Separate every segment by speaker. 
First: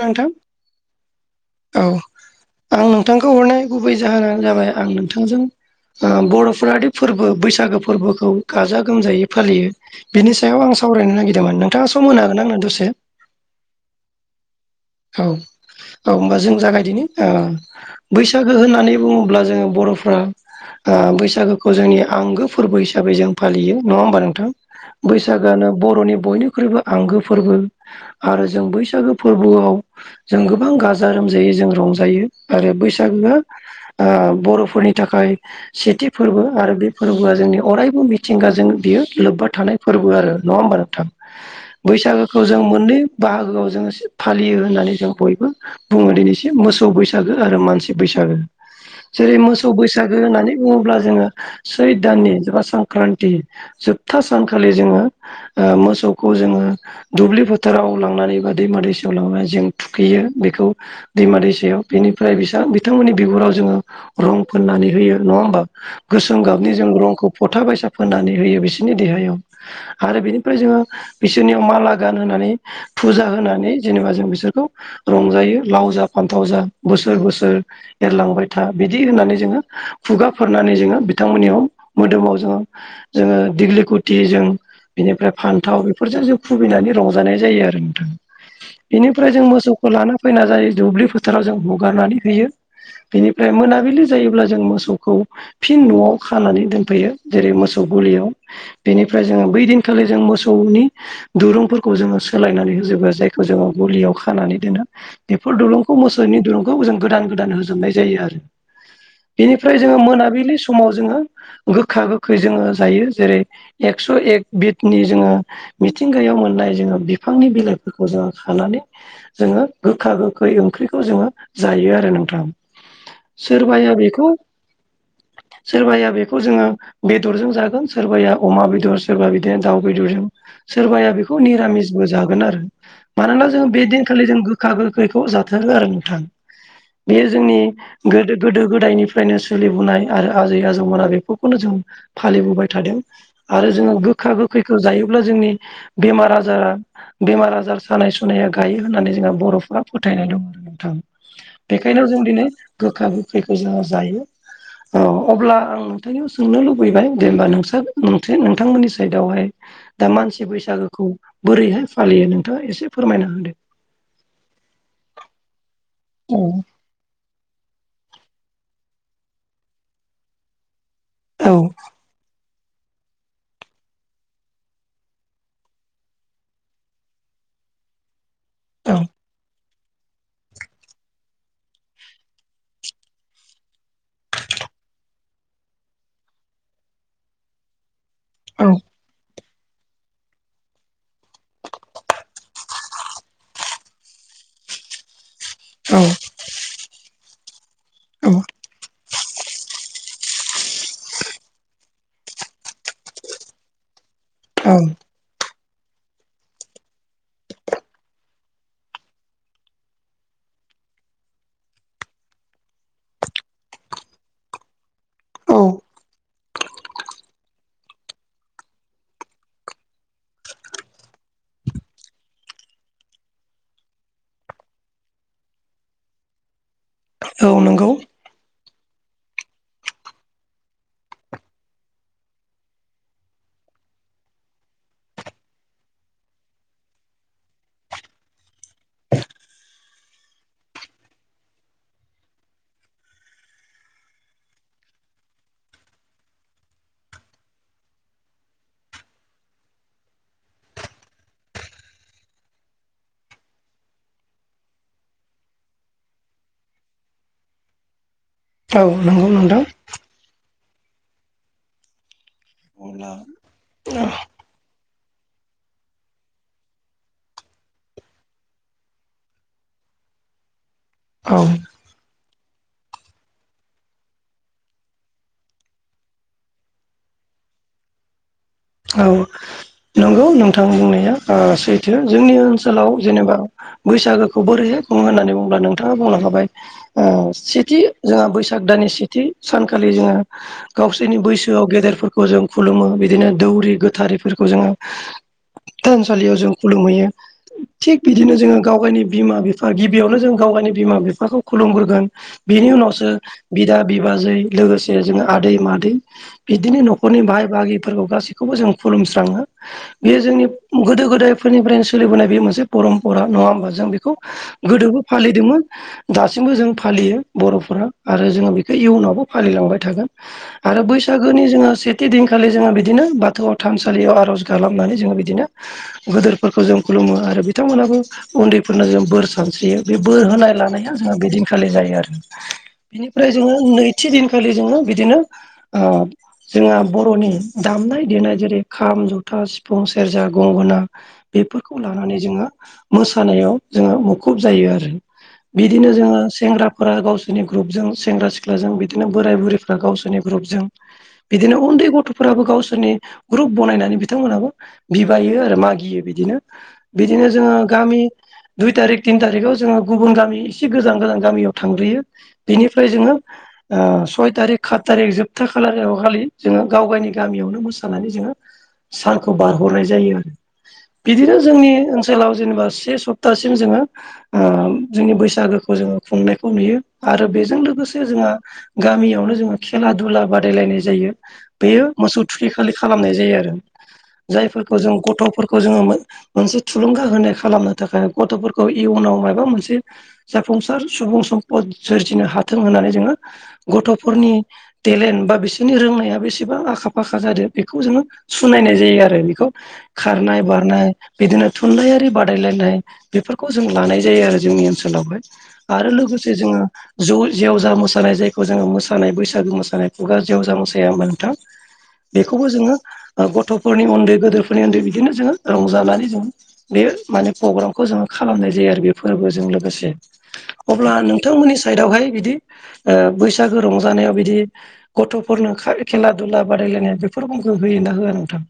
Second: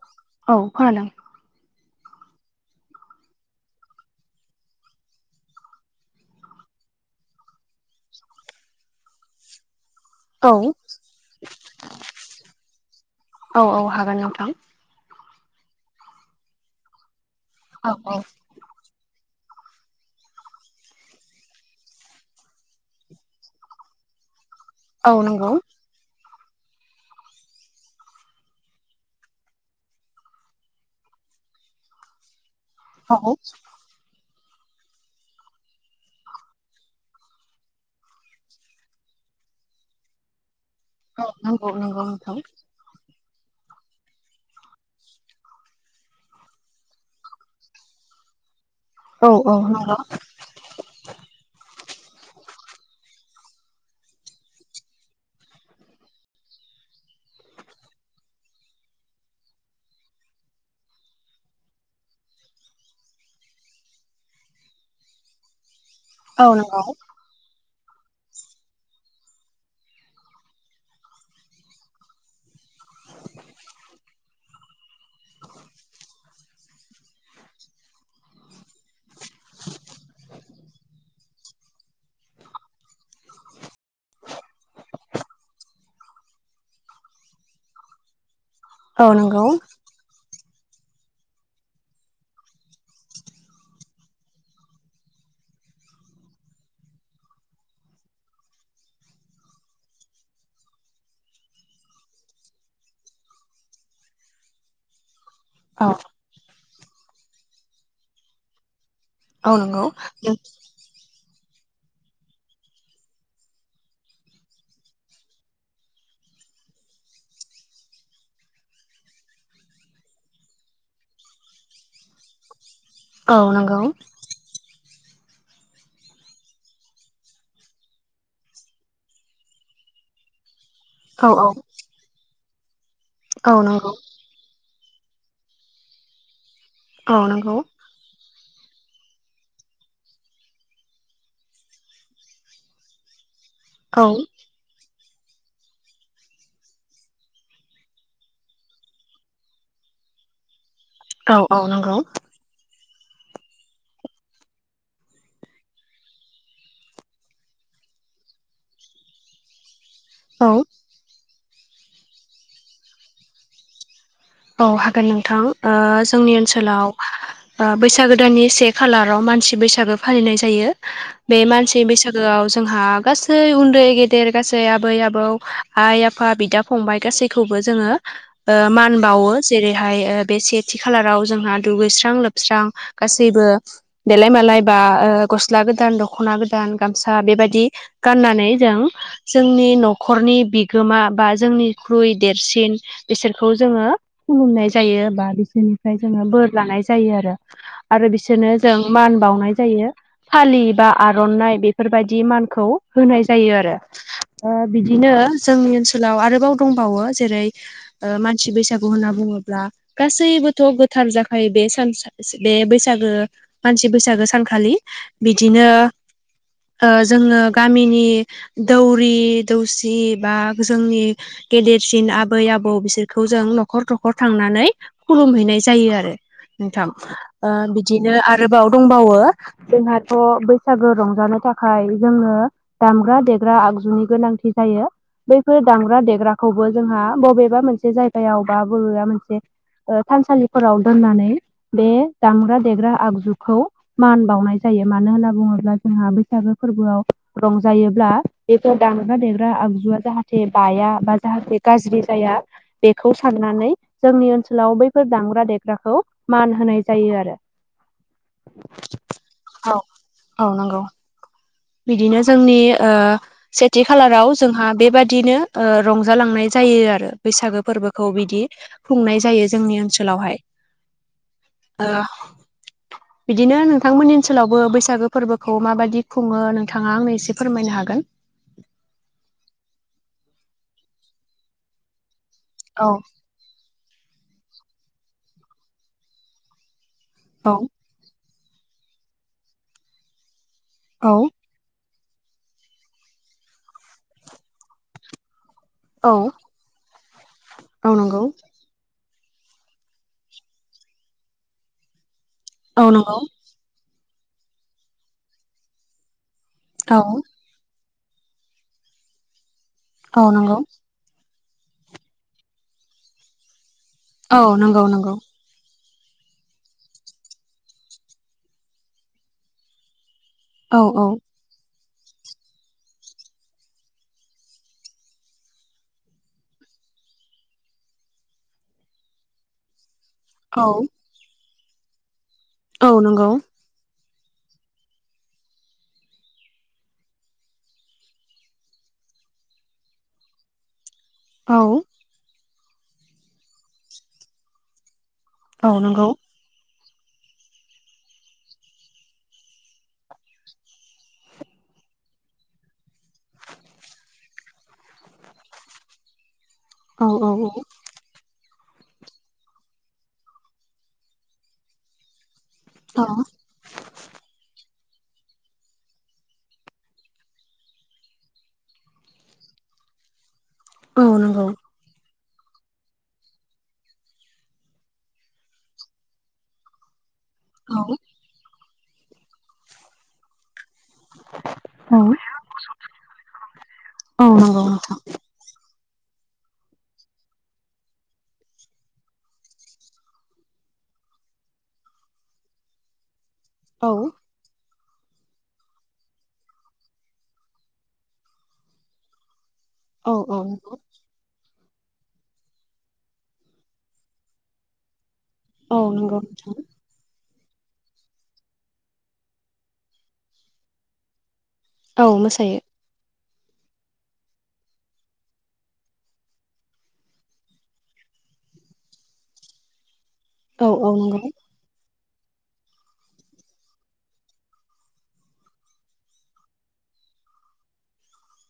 Speaker 1: नोंथां
Speaker 2: औ खोनादों
Speaker 1: औ। आं नोंथांखौ हरनाय गुबै जाहोनानो जाबाय आं नोंथांजों बर'फाद फोरबो बैसागो फोरबोखौ गाजा गोमजायै फालियो। बेनि सायाव आं सावरायनो नागिरदोंमोन नोंथाङा सम मोन हागोन आंना दसे
Speaker 2: औ औ हागोन नोंथां।
Speaker 1: औ औ होनोमबा जों जागायदिनो
Speaker 2: औ औ
Speaker 1: बैसाग होननानै बुङोब्ला जोङो बर'फ्रा बैसागोखौ जोंनि आंगो फोरबो हिसाबै जों फालियो नङा होमबा नोंथां।
Speaker 2: औ नंगौ
Speaker 1: बैसागोआानो बर'नि बयनिख्रुइबो आंगो फोरबो आरो जों बैसागो फोरबोआव जों गोबां गाजा रमजायै जों रंजायो आरो
Speaker 2: औ
Speaker 1: बैसागोआ बर'फोरनि थाखाय सेथि फोरबो आरो बे फोरबोआ जोंनि अरायबो मिथिंगाजों बियो लोब्बा थानाय फोरबो आरो नङा होमबा
Speaker 2: औ नंगौ नंगौ नोंथां
Speaker 1: बैसागोखौ जों मोननै बाहागोआव जोङो फालियो। होननानै जों बयबो बुङो दिनैसिम मोसौ बैसागो आरो मानसि बैसागो।
Speaker 2: औ
Speaker 1: जेरै
Speaker 2: औ
Speaker 1: मोसौ
Speaker 2: नंगौ
Speaker 1: बैसागो होननानै बुङोब्ला जोङो सैद दाननि एबा संक्रान्ति जोबथा सानखालि जोङो मोसौखौ जोङो दुब्लि फोथाराव लांनानै बा दैमा दैसायाव लांनानै जों थुखैयो बेखौ दैमा दैसायाव बेनिफ्राय बिथांमोननि बिगुराव जोङो रं फोननानै होयो नङा होमबा गोसोम
Speaker 2: औ
Speaker 1: गाबनि
Speaker 2: नंगौ
Speaker 1: जों रंखौ फथाबायसा फोननानै होयो बिसोरनि देहायाव। आरो बेनिफ्राय जोङो बिसोरनियाव माला गान होनानै फुजा होनानै जेनेबा जों बिसोर बिसोरखौ रंजायो लाव जा फान्थाव जा बोसोर बोसोर एरलांबाय था बिदि होननानै जोङो खुगाफोरनानै जोङो बिथांमोननियाव मोदोमाव जोङो जोङो दिग्लि कुटि जों बेनिफ्राय फान्थाव बेफोरजों जों खुबैनानै रंजानाय जायो आरो नोंथां।
Speaker 2: औ
Speaker 1: ओमफ्राय जों
Speaker 2: नंगौ
Speaker 1: मोसौखौ लाना फैना जायो दुब्लि फोथाराव जों हगारनानै होयो। बेनिफ्राय मोनाबिलि जायोब्ला जों मोसौखौ फिन न'आव खानानै दोनफैयो जेरै मोसौ गलियाव बेनिफ्राय जोङो बै दिनखालि जों मोसौनि दुरुंफोरखौ जोङो सोलायनानै होजोबो जायखौ जोङो गलियाव खानानै दोनो बेफोर
Speaker 2: औ
Speaker 1: दलुंखौ मोसौ [unintelligible] गोदान गोदान होनाय जायो
Speaker 2: औ
Speaker 1: बेनि
Speaker 2: नंगौ
Speaker 1: ज मोनलि समाव जोङो गोखा गोखै जोङो जायो जेरै एक्स' एक बिदनि जोङो मिथिंगायाव मोननाय जोङो बिफांनि बिलाइफोरखौ जोङो खानानै जोङो गोखा गोखै ओंख्रिखौ जोङो जायो आरो नोंथां।
Speaker 2: औ नंगौ
Speaker 1: सोरबाया बेखौ
Speaker 2: [unintelligible]
Speaker 1: सोरबाया बेखौ जोङो बेदरजों जागोन सोरबाया अमा बेदर सोरबा बिदिनो दाउ बेदरजों सोरबाया
Speaker 2: औ
Speaker 1: बेखौ निरामिसबो जागोन आरो। मानोना
Speaker 2: औ
Speaker 1: जों बे
Speaker 2: नंगौ
Speaker 1: दिनखालि जों गोखा गोखैखौ जाथारो आरो नोंथां
Speaker 2: औ
Speaker 1: बेयो
Speaker 2: नंगौ
Speaker 1: जोंनि गोदो गोदो गोदायनिफ्रायनो सोलिबोनाय आरो आजै आजौमोना बेफोरखौनो जों फालिबोबाय थादों। आरो जोङो
Speaker 2: औ
Speaker 1: गोखा गोखैखौ जायोब्ला जोंनि बेमार आजारा बेमार आजार सानाय सुनाया गायो होननानै जोंहा बर'फ्रा फोथायनाय दं आरो नोंथां
Speaker 2: औ नंगौ
Speaker 1: बेखायनो जों दिनै गोखा गोखैखौ जोङो जायो। औ अब्ला आं नोंथांनियाव सोंनो लुबैबाय जेनबा नोंस नोंथांमोननि साइदआवहाय दा मानसि
Speaker 2: औ
Speaker 1: बैसागोखौ बोरैहाय फालियो नोंथाङा एसे फोरमायना होदो
Speaker 2: औ हागोन नोंथां जोंनि
Speaker 1: औ
Speaker 2: ओनसोलाव बैसागोदाननि से खालाराव मानसि बैसागो फालिनाय जायो। बे मानसि
Speaker 1: औ
Speaker 2: बैसागु लोगोआव जोंहा गासै उन्दै गेदेर गासै आबै आबौ आइ आफा बिदा फंबाय गासैखौबो जों मान बावो जेरैहाय बे सेथि खालाराव जोंहा दुगैस्रां लोबस्रां गासैबो देलाय मालाय बा गस्ला गोदान दख'ना गोदान गामसा बेबायदि गाननानै नाय
Speaker 1: औ
Speaker 2: जों जोंनि न'खरनि बिगोमा बा जोंनिख्रुइ देरसिन बिसोरखौ जोङो खुलुमनाय जायो बबा बिसोरनिफ्राय जोङो बोर लानाय जायो आरो। आरो बिसोरनो जों मान बावनाय जायो। फालि बा आर'नाइ बेफोरबायाददि मानखौ होनाय जायो आरो।
Speaker 1: औ
Speaker 2: बिदिनो जोंनि ओनसोलाव आरोबाव दंबावो जेरै मानसि बैसाग बैसागु होनना बुङोब्ला गासैबोथ' गोथार जाखायो बे सान बे बैसागो। मानसि बैसागो सानखालि
Speaker 1: औ
Speaker 2: बिदिनो जोङो गामिनि दौरि दौसि बा जोंनि गेदेरसिन आबै आबौ बिसोरखौ जों नख नखर नखर थांनानै खुलुमहैनाय जायो आरो नोंथां।
Speaker 1: औ नंगौ
Speaker 2: बिदिनो आरोबाव दंबावो। जोंहाथ' बैसागो रंजानो थाखाय जोङो दामग्रा देग्रा आगजुनि गोनांथि जायो। बैफोर दामग्रा देग्राखौबो जोंहा बबेबा मोनसे जायगायाव बा बरबआ मोनसे थानसालिफोराव दोननानै बे दामग्रा देग्रा आगजुखौ मान बावनाय जायो मानो होनना बुङोब्ला जोंहा बैसागो फोरबोआव रंजायोब्ला बेफोर दामग्रा देग्रा आगजुआ जाहाथे बाया बा जाहाथे गाज्रि जाया बेखौ सारनानै जोंनि ओनसोलाव बैफोर दामग्रा देग्राखौ मान होनाय जायो आरो। [unintelligible]
Speaker 1: राव नंगौ नोंदां।
Speaker 2: औ औ नंगौ बिदिनो जोंनि
Speaker 1: अब्ला
Speaker 2: सेथि खालाराव जोंहा बेबाददिनो रंजालांनाय जायो आरो बैसागो फोरबोखौ। खौ बिदि खुंनाय जायो जोंनि ओनसोलावहाय।
Speaker 1: औ।
Speaker 2: [inaudible] बिदिनो नोंथांमोननि ओनसोलावबो बैसागो फोरबोखौ माबायदि खुङो नोंथाङा आंनो एसे फोरमायनो हागोन।
Speaker 1: औ नंगौ नोंथां बुंनाया सैथो जोंनि
Speaker 2: औ
Speaker 1: ओनसोलाव जेनेबा बैसागोखौ बोरैहाय बुङो होननानै बुंुङोब्ला नोंथाङा बुंनो हाबाय
Speaker 2: औ
Speaker 1: सेथि जोंहा बैसाग दाननि सेथि सानखालि जोङो गावसोरनि
Speaker 2: औ
Speaker 1: बैसो गोसोआव गेदेरफोरखौ जों खुलुमो बिदिनो दौरि गोथारैफोरखौ जोङो
Speaker 2: औ
Speaker 1: थानसालियाव जों खुलुमहैयो
Speaker 2: औ
Speaker 1: थिग
Speaker 2: नंगौ
Speaker 1: बिदिनो जोङो गाव गावनि बिमा बिफा गिबियावनो जों गाव गावनि बिमा बिफाखौ खुलुमग्रोगोन बिनि
Speaker 2: औ
Speaker 1: उनावसो
Speaker 2: नंगौ
Speaker 1: बिदा बिबाजै लोगोसे जोङो आदै मादै बिदिनो
Speaker 2: औ
Speaker 1: न'खरनि बाय बागिफोरखौ गासिबो बेखौबो जों खुलुमस्राङो बेयो
Speaker 2: औ
Speaker 1: जोंनि
Speaker 2: नंगौ
Speaker 1: गोदो गोदायफोरनिफ्रायनो सोलिबोनाय बे मोनसे परम्परा नङा होमबा जों बेखौ
Speaker 2: औ नंगौ
Speaker 1: गोदोबो
Speaker 2: नंगौ
Speaker 1: फालिदोंमोन। दासिमबो जों फालियो बर'फोरा आरो जोङो बेखौ इयुनावबो फालिलांबाय थागोन।
Speaker 2: औ
Speaker 1: आरो
Speaker 2: औ
Speaker 1: बैसागोनि जोङो सेथि दिनखालि जोङो बिदिनो बाथ गोाथौ थानसालियाव आर'ज गाबनानै जोङो बिदिनो गदोरफोरखौ जों खुलुमो आरो बिथांमोनहाबो उन्दैफोरनो जों बोर सानस्रियो। बे बोर होनाय
Speaker 2: औ
Speaker 1: लानाया जोंहा बेदिनखालि जायो आरो
Speaker 2: औ नंगौ
Speaker 1: बेनिफ्राय जोङो नै थि दिनखालि जोङो बिदिनो जोंहा बर'नि दामनाय दनाय जेरै खाम जथा सिफुं सेरजा गंगोना
Speaker 2: औ
Speaker 1: बेफोरखौ लानानै जोङो मोसानायाव जोङो मुखुब जायो आरो
Speaker 2: औ
Speaker 1: बिदिनो
Speaker 2: नंगौ
Speaker 1: जोङो सेंग्रा गावसोरनि ग्रुपजों सेंग्रा सिख्लाजों बिदिनो बोराय बुरैफ्रा गावसोरनि ग्रुपजों बिदिनो उन्दै गथ'फोराबो गावसोरनि ग्रुप बनायनानै बिथांमोनाबो बिबायो आरो मागियो बिदिनो
Speaker 2: औ
Speaker 1: बिदिनो
Speaker 2: औ
Speaker 1: जोङो गामि दुइ थारिख थिन थारिखआव जोङो गुबुन गामि एसे गोजान गोजान गामियाव थांग्रोयो। बिनिफ्राय जोङो सय थारिख खाात थारिख जोबथा खालार खालि जोङो गाव गावनि गामियावनो मोस जोङो सानखौ बारहरनाय जायो आरो
Speaker 2: औ
Speaker 1: बिदिनो
Speaker 2: नंगौ
Speaker 1: जोंनि ओनसो ओन सोलाव जेनेबा से सप्तासिम जोङो। जोंनि बैसागोखौ जोङो खुंनायखौ नुयो आरो बे जों
Speaker 2: औ
Speaker 1: लोगोसे जोंहा गामियावनो जोो खेला दुला बादायलायनाय बे
Speaker 2: औ
Speaker 1: मोसौ थख खालि खालामनाय जायो आरो
Speaker 2: औ नंगौ
Speaker 1: जायफोरखौ
Speaker 2: नोंथां
Speaker 1: जों ग गथ'फोरखौ जोङो मोनसे थुलुंगा होनाय खालामनो थाखाय गथ'फोरखौ इयुनाव माबा मोनसे जाफुंसार सुबुं सम्पद सोरजिनो हाथों होननानै जोङो
Speaker 2: औ
Speaker 1: गथ'फोरनि टेलेन्ट बा बिसोरनि रोंनाया बेसेबां आखा फाखा जादों। बेखौ जोङो सुनायनाय जायो आरो बेखौ
Speaker 2: औ
Speaker 1: खारनाय
Speaker 2: नंगौ
Speaker 1: बारनाय। बिदिनो थुनलाइयारि बादायलायनाय बेफोरखौ जों लानाय जायो आरो जोंनि ओनसोलावहाय।
Speaker 2: औ
Speaker 1: आरो
Speaker 2: नंगौ
Speaker 1: लोगोसे
Speaker 2: नोंथां
Speaker 1: जोङो जौ जेवजा मोसानाय जायखौ जोङो मोसानाय बैसागु मोसानाय खुगा जेवजा मोसाया होमबा नोंथां।
Speaker 2: औ
Speaker 1: बेखौबो
Speaker 2: मोसायो
Speaker 1: जोङो गथ'फोरनि उन्दै गोदेरफोरनि उन्दै बिदिनो जोङो रंजानानै जों बे माने प्रग्रामखौ जोङो खालामनाय जायो आरो बे फोरबोजों लोगोसे।
Speaker 2: औ औ
Speaker 1: अब्ला
Speaker 2: नंगौ
Speaker 1: नोंथांमोननि साइदावहाय बिदि बैसागो रंजानायाव बिदि गथ'फोरनो खेला दुला बादायलायनाय बेफोरखौ होयोना होआ नोंथां।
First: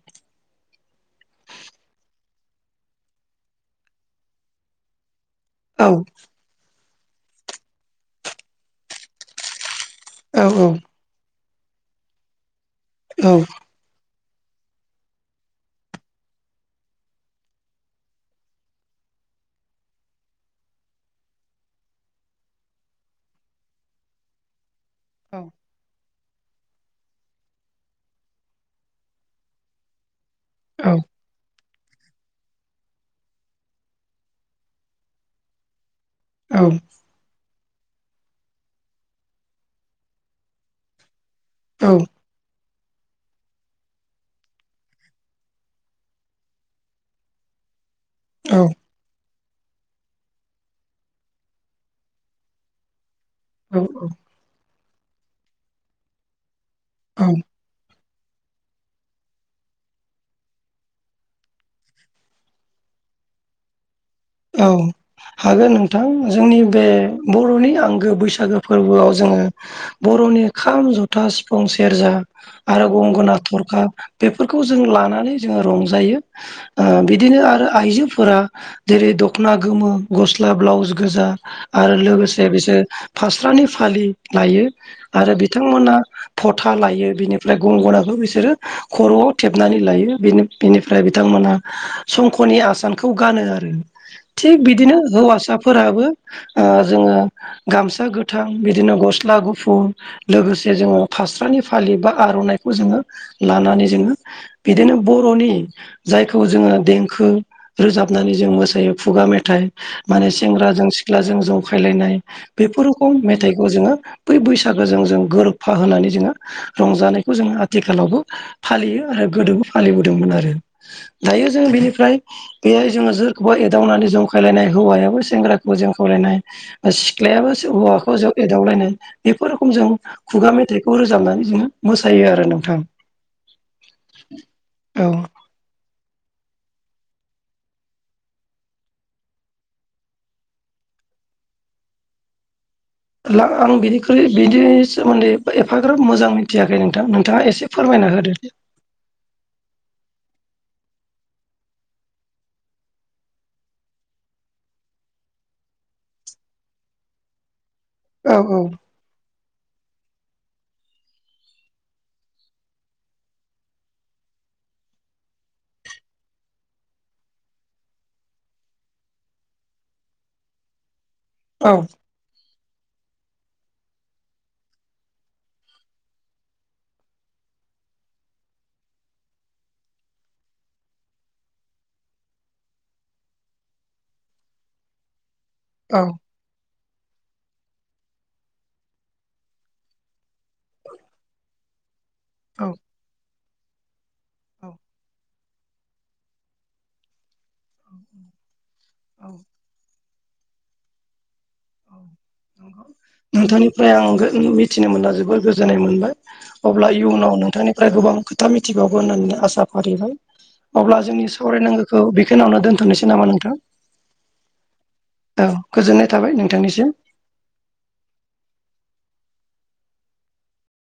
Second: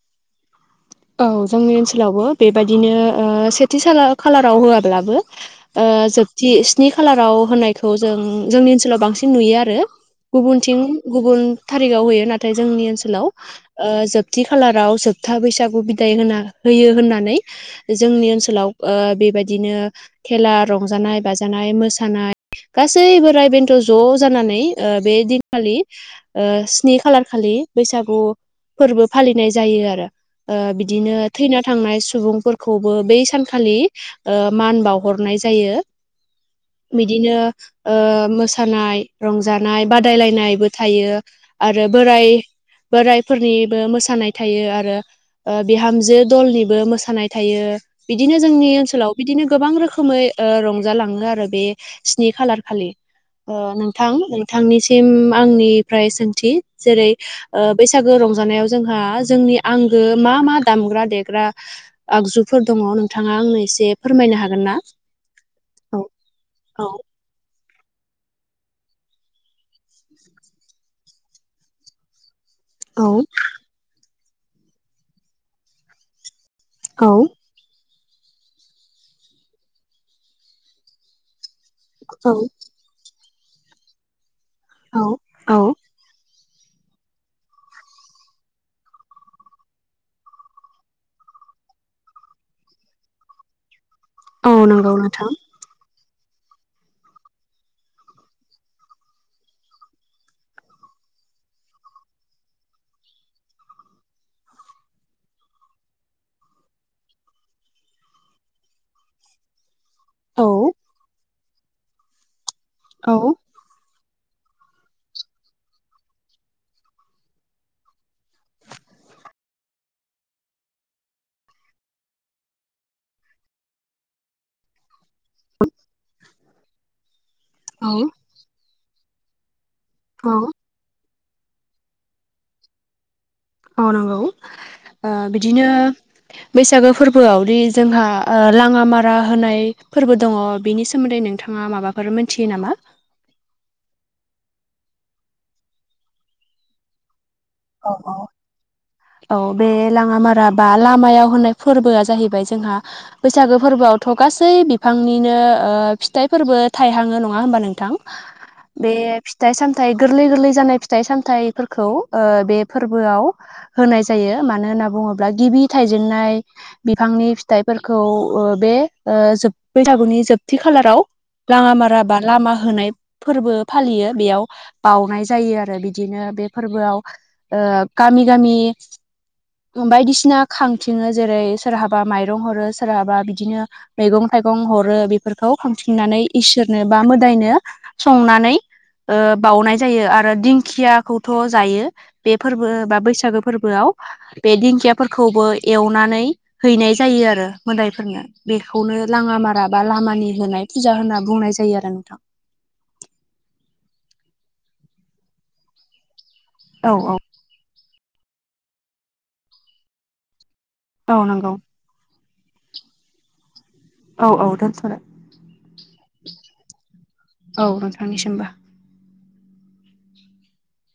Speaker 2: औ जोंनि ओनसोलावबो बेबायाददिनो सेथि खालाराव होआब्लाबो।
Speaker 1: औ
Speaker 2: जोबथि स्नि खालाराव होनायखौ जों जोंनि ओनसोलाव बांसिन नुयो आरो।
Speaker 1: औ
Speaker 2: गुबुनथिं गुबुन थारिगाव होयो नाथाय जोंनि ओनसोलाव
Speaker 1: औ
Speaker 2: ओ जोबथि खालाराव जोबथा बैसागु बिदाय होना होयो होननानै जोंनि ओनसोलाव ओ बेबायदिनो खेला रंजानाय बाजानाय मोसानाय गासै बोराय बेन्थ' ज' जानानै ओ बे दिनखालि ओ स्नि खालार खालि बैसागु फोर्बो फालिनाय जायो आरो ओ
Speaker 1: औ
Speaker 2: बिदिनो थैना थांनाय सुबुंफोरखौबो बै सानखालि ओ मान बावहरनाय जायो।
Speaker 1: औ
Speaker 2: बिदिनो ओ मोसानाय रंजानाय बादायलायनायबो थायो। आरो
Speaker 1: औ
Speaker 2: बोराय बोराइफोरनिबो मोसानाय थायो आरो बिहामजो दलनिबो मोसानाय थायो बिदिनो जोंनि
Speaker 1: औ
Speaker 2: ओनसोलाव बिदिनो गोबां रोखोमै ओ रंजालाङो आरो बे स्नि खालार खालि ओ नोंथां नोंथांनिसिम आंनिफ्राय सोंथि जेरै
Speaker 1: औ
Speaker 2: ओ बैसागो रंजानायाव जोंहा जोंनि आंगो मा मा दामग्रा देग्रा आगजुफोर दङ' नोंथाङा आंनो एसे फोरमायनो हागोन
Speaker 1: औ
Speaker 2: ना
Speaker 1: हागोन
Speaker 2: औ
Speaker 1: नोंथां जोंनि
Speaker 2: औ
Speaker 1: बे बर'नि आंगो बैसागो फोरबोआव जोंङो बर'नि खाम जथा सिफुं सेरजा आरो गंगोना थरखा बेफोरखौ जों लानानै जोंङो रंजायो। ओ
Speaker 2: औ
Speaker 1: बिदिनो आरो आइजोफोरा। जेरै दख'ना गोमो गस्ला ब्लाउस गोजा आरो
Speaker 2: औ
Speaker 1: लोगोसे बिसोर फास्रानि फालि लायो
Speaker 2: औ
Speaker 1: आरो
Speaker 2: औ
Speaker 1: बिथांमोना फथा लायो बिनिफ्राय गंगनाखौ बिसोरो खर'आव थेबनानै लायो बेनिफ्राय बिथांमोना संख'नि आसानखौ गानो आरो
Speaker 2: औ
Speaker 1: थिग
Speaker 2: नंगौ
Speaker 1: बिदिनो
Speaker 2: नोंथां
Speaker 1: हौवासाफोराबो ओ जोंङो गामसा गोथां बिदिनो गस्ला गुफुर लोगोसे जोंङो फास्रानि फालि बा आर'नाइखौ जोंङो लानानै जोंङो बिदिनो बर'नि जायखौ जोंङो देंखो रोजाबनानै जों मोसायो खुगा मेथाइ माने
Speaker 2: औ
Speaker 1: सेंग्राजों सिख्लाजों जंखायलायनाय बेफोर रख
Speaker 2: औ
Speaker 1: मेथाइ जोंङो बै बैसागोजों जों गोरोबफा होनानै जोंङो रंजानायखौ जोंङो आथिखालावबो फालियो आरो गोदोबो फालिबोदोंमोन आरो दायो जों बेनिफ्राय बेहाय जोंङो जो खौबो एदावनानै जंखायलायनाय हौवायाबो सेंग्राखौबो जों खावलायनाय सिख्लायाबो
Speaker 2: औ
Speaker 1: हौवाखौ जों एदावलायनाय बेफोर रोखोम जों खुगा मेथाइ खौ रोजाबनानै जोंङो मोसायो आरो नोंथां
Speaker 2: औ नंगौ ओ बिदिनो बैसागो फोरबोआवदि जोंहा ओ लांङा मारा होनाय फोर्बो दंङ' बिनि सोमोन्दै नों थांङा माबाफोर मोनथियो नामा?
Speaker 1: आं बिनिख्रुइ बिनि सोमोन्दै एफाग्राब मोजां मिथियाखै नोंथां नोंथांङा एसे
Speaker 2: औ
Speaker 1: फोरमायना
Speaker 2: औ
Speaker 1: होदो।
Speaker 2: औ बे लांङामारा बा लामायाव होननाय फोरबोआ जाहैबाय जोंहा बैसागो फोरबोआवथ' गासै बिफांनिनो ओ फिथाइफोरबो थायहांङो नंङा होनबा नोंथां
Speaker 1: औ औ
Speaker 2: बे फिथाइ सामथायाइ गोरलै गोरलै जानाय फिथाइ सामथायाइफोरखौ ओ बे फोर्बोआव होनाय जायो मानो होनना बुङोब्ला गिबि थायजेनन्नाय बिफांनि फिथाइफोरखौ बे ओ जोब बैसागुनि जोबथि खालाराव लांङा
Speaker 1: औ
Speaker 2: मारा बा लामा होनाय फोर्बो फालियो बेयाव बउनाय जायो आरो बिदिनो बे फोर्बोआव ओ गामि गामि बायदिसिना खांथिंङो जेरै सोरहाबा माइरं हरो सोरहाबा बिदिनो मैगं थाइगं हरो बे फोरखौ खांथिंनानै इसोरनो बा मोदायनो संनानै ओ बाउनाय जायो आरो दिंखियाखौथ' जायो बे
Speaker 1: औ
Speaker 2: फोरबो बा बैसागो फोरबोआव। बे दिंखियाफोरखौबो एवनानै हैनाय जायो आरो। मोदायफोरनो बेखौनो लाङामारा बा लामानि होनाय फुजा होनना बुंनाय जायो आरो नोंथां।
Speaker 1: नोंथांनिफ्राय आं गो मिथिनो मोनना जोबोर गोजोननाय मोनबाय। अब्ला
Speaker 2: औ औ
Speaker 1: इयुनाव नोंथांनिफ्राय गोबां खोथा मिथिबावगोन होननानै आसा फारिबाय। अब्ला
Speaker 2: औ
Speaker 1: जोंनि
Speaker 2: नंगौ
Speaker 1: सावरायनांगौखौ बेखिनियावनो दोनथ'नोसै नामा नोंथां?
Speaker 2: औ औ दोनथ'दो
Speaker 1: औ गोजोननाय थाबाय नोंथांनिसिम।
Speaker 2: औ नोंथांनिसिमबो।